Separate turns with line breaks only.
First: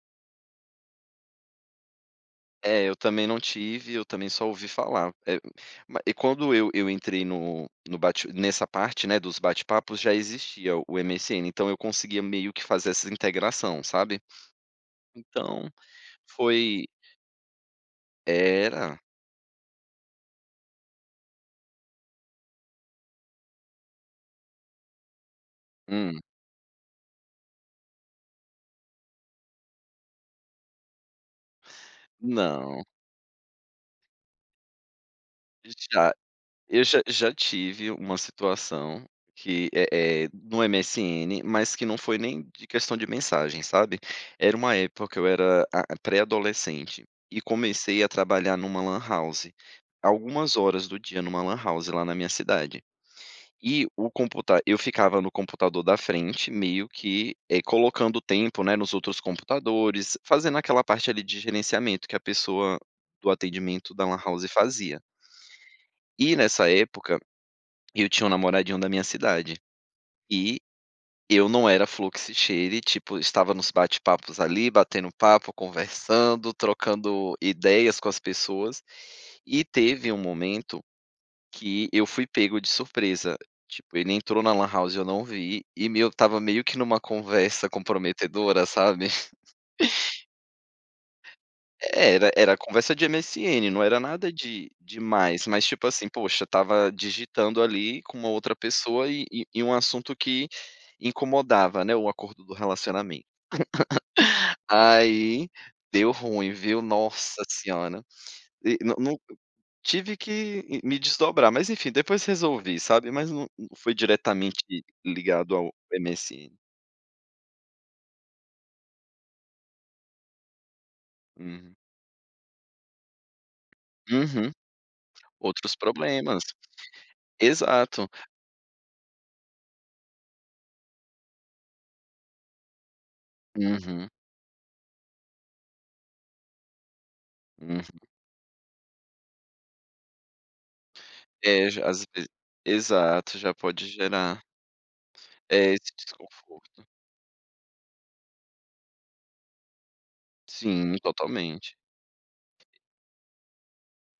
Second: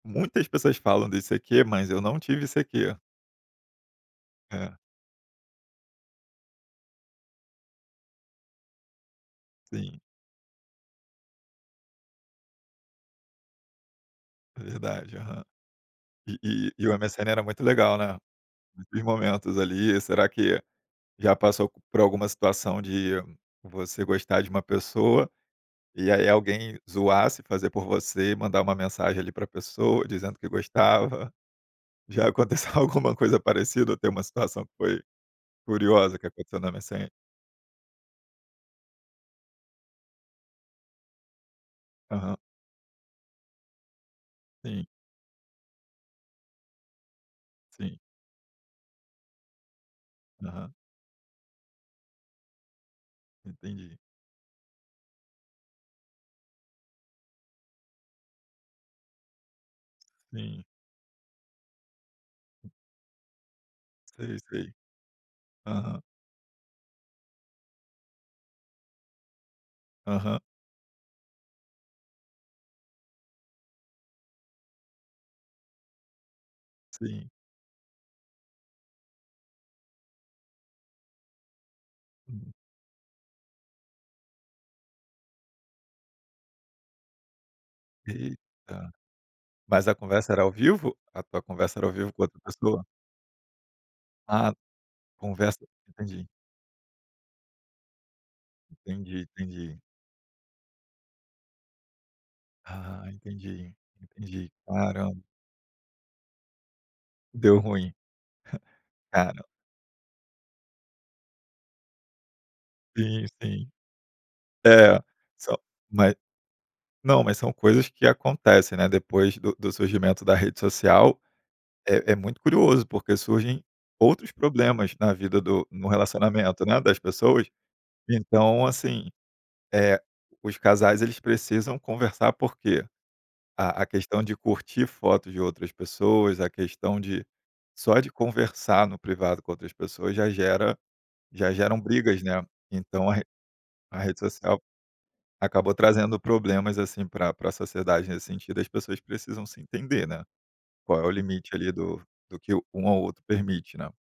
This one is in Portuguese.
Muitas pessoas falam de ICQ, mas eu não tive
É, eu
ICQ
também não tive, eu também só ouvi
É.
falar. Eh, ma e quando eu eu entrei no no bate nessa parte, né, dos
Sim.
bate-papos, já existia o MSN, então eu conseguia meio que fazer essa integração, sabe.
Verdade, aham.
Então,
E e
foi
e o MSN era muito legal, né.
Era.
Muitos momentos ali, será que já passou por alguma situação de você gostar de uma pessoa, e
Hum.
aí alguém zoasse, fazer por você, mandar uma mensagem ali para pessoa dizendo que gostava, já aconteceu
Não.
alguma coisa parecida ou tem uma situação que foi
Já.
curiosa que aconteceu no
Eu já
MSN?
já tive uma situação que é é no MSN, mas que não foi
Aham.
nem de questão de mensagem, sabe. Era uma
Sim.
época que eu era, a pré-adolescente, e
Sim.
comecei a trabalhar em uma lan house, algumas
Aham.
horas do dia em uma lan house, lá na minha cidade. E
Entendi.
o computa eu ficava no computador da frente meio que, eh, colocando tempo, né, nos outros computadores, fazendo
Sim.
aquela parte ali de gerenciamento, que a pessoa do atendimento da lan
Sei,
house,
sei.
fazia.
Aham.
E, nessa época, eu tinha um namoradinho da minha cidade,
Aham.
e eu não era "flor que se cheire", tipo, estava nos bate-papos ali, batendo papo, conversando,
Sim.
trocando ideias com as pessoas, e teve um momento, que eu fui
Uhum.
pego de surpresa, tipo, ele entrou na lan house, e eu não vi, e meio estava meio que em uma conversa comprometedora,
Eita.
sabe.
Mas a conversa era ao vivo? A tua conversa era ao vivo com
Era,
outra
era
pessoa?
conversa de MSN, não era nada
Ah,
de demais,
conversa
mas, tipo assim,
entendi.
poxa, estava digitando ali, com uma outra pessoa,
Entendi,
e e um
entendi.
assunto que incomodava, né, o acordo do
Ah,
relacionamento.
entendi, entendi. Caramba.
Aí, deu ruim, viu, Nossa
Deu ruim.
Senhora. De no no
Cara
tive que, ih, me desdobrar, mas, enfim, depois resolvi, sabe.
Sim,
Mas não não
sim.
foi diretamente
É,
ligado
são
ao
mas
MSN.
não, mas são coisas que acontecem, né, depois do do surgimento da rede social,
Hum.
é é muito curioso, porque surgem outros
Uhum.
problemas na vida do
Outros
no
problemas.
relacionamento, né, das pessoas,
Exato.
então, assim, eh, os casais eles precisam conversar, por que? A a
Uhum.
questão de curtir fotos de outras pessoas, a questão de
Uhum.
só de conversar no privado com outras pessoas já gera já
É,
geram
já às
brigas,
veze
né. Então a re
exato, já pode
a rede
gerar
social,
eh,
acabou
esse
trazendo problemas,
desconforto.
assim, pra pra sociedade nesse sentido, as pessoas precisam se entender, né.
Sim,
Qual é o limite ali
totalmente.
do do que um ao outro permite, né.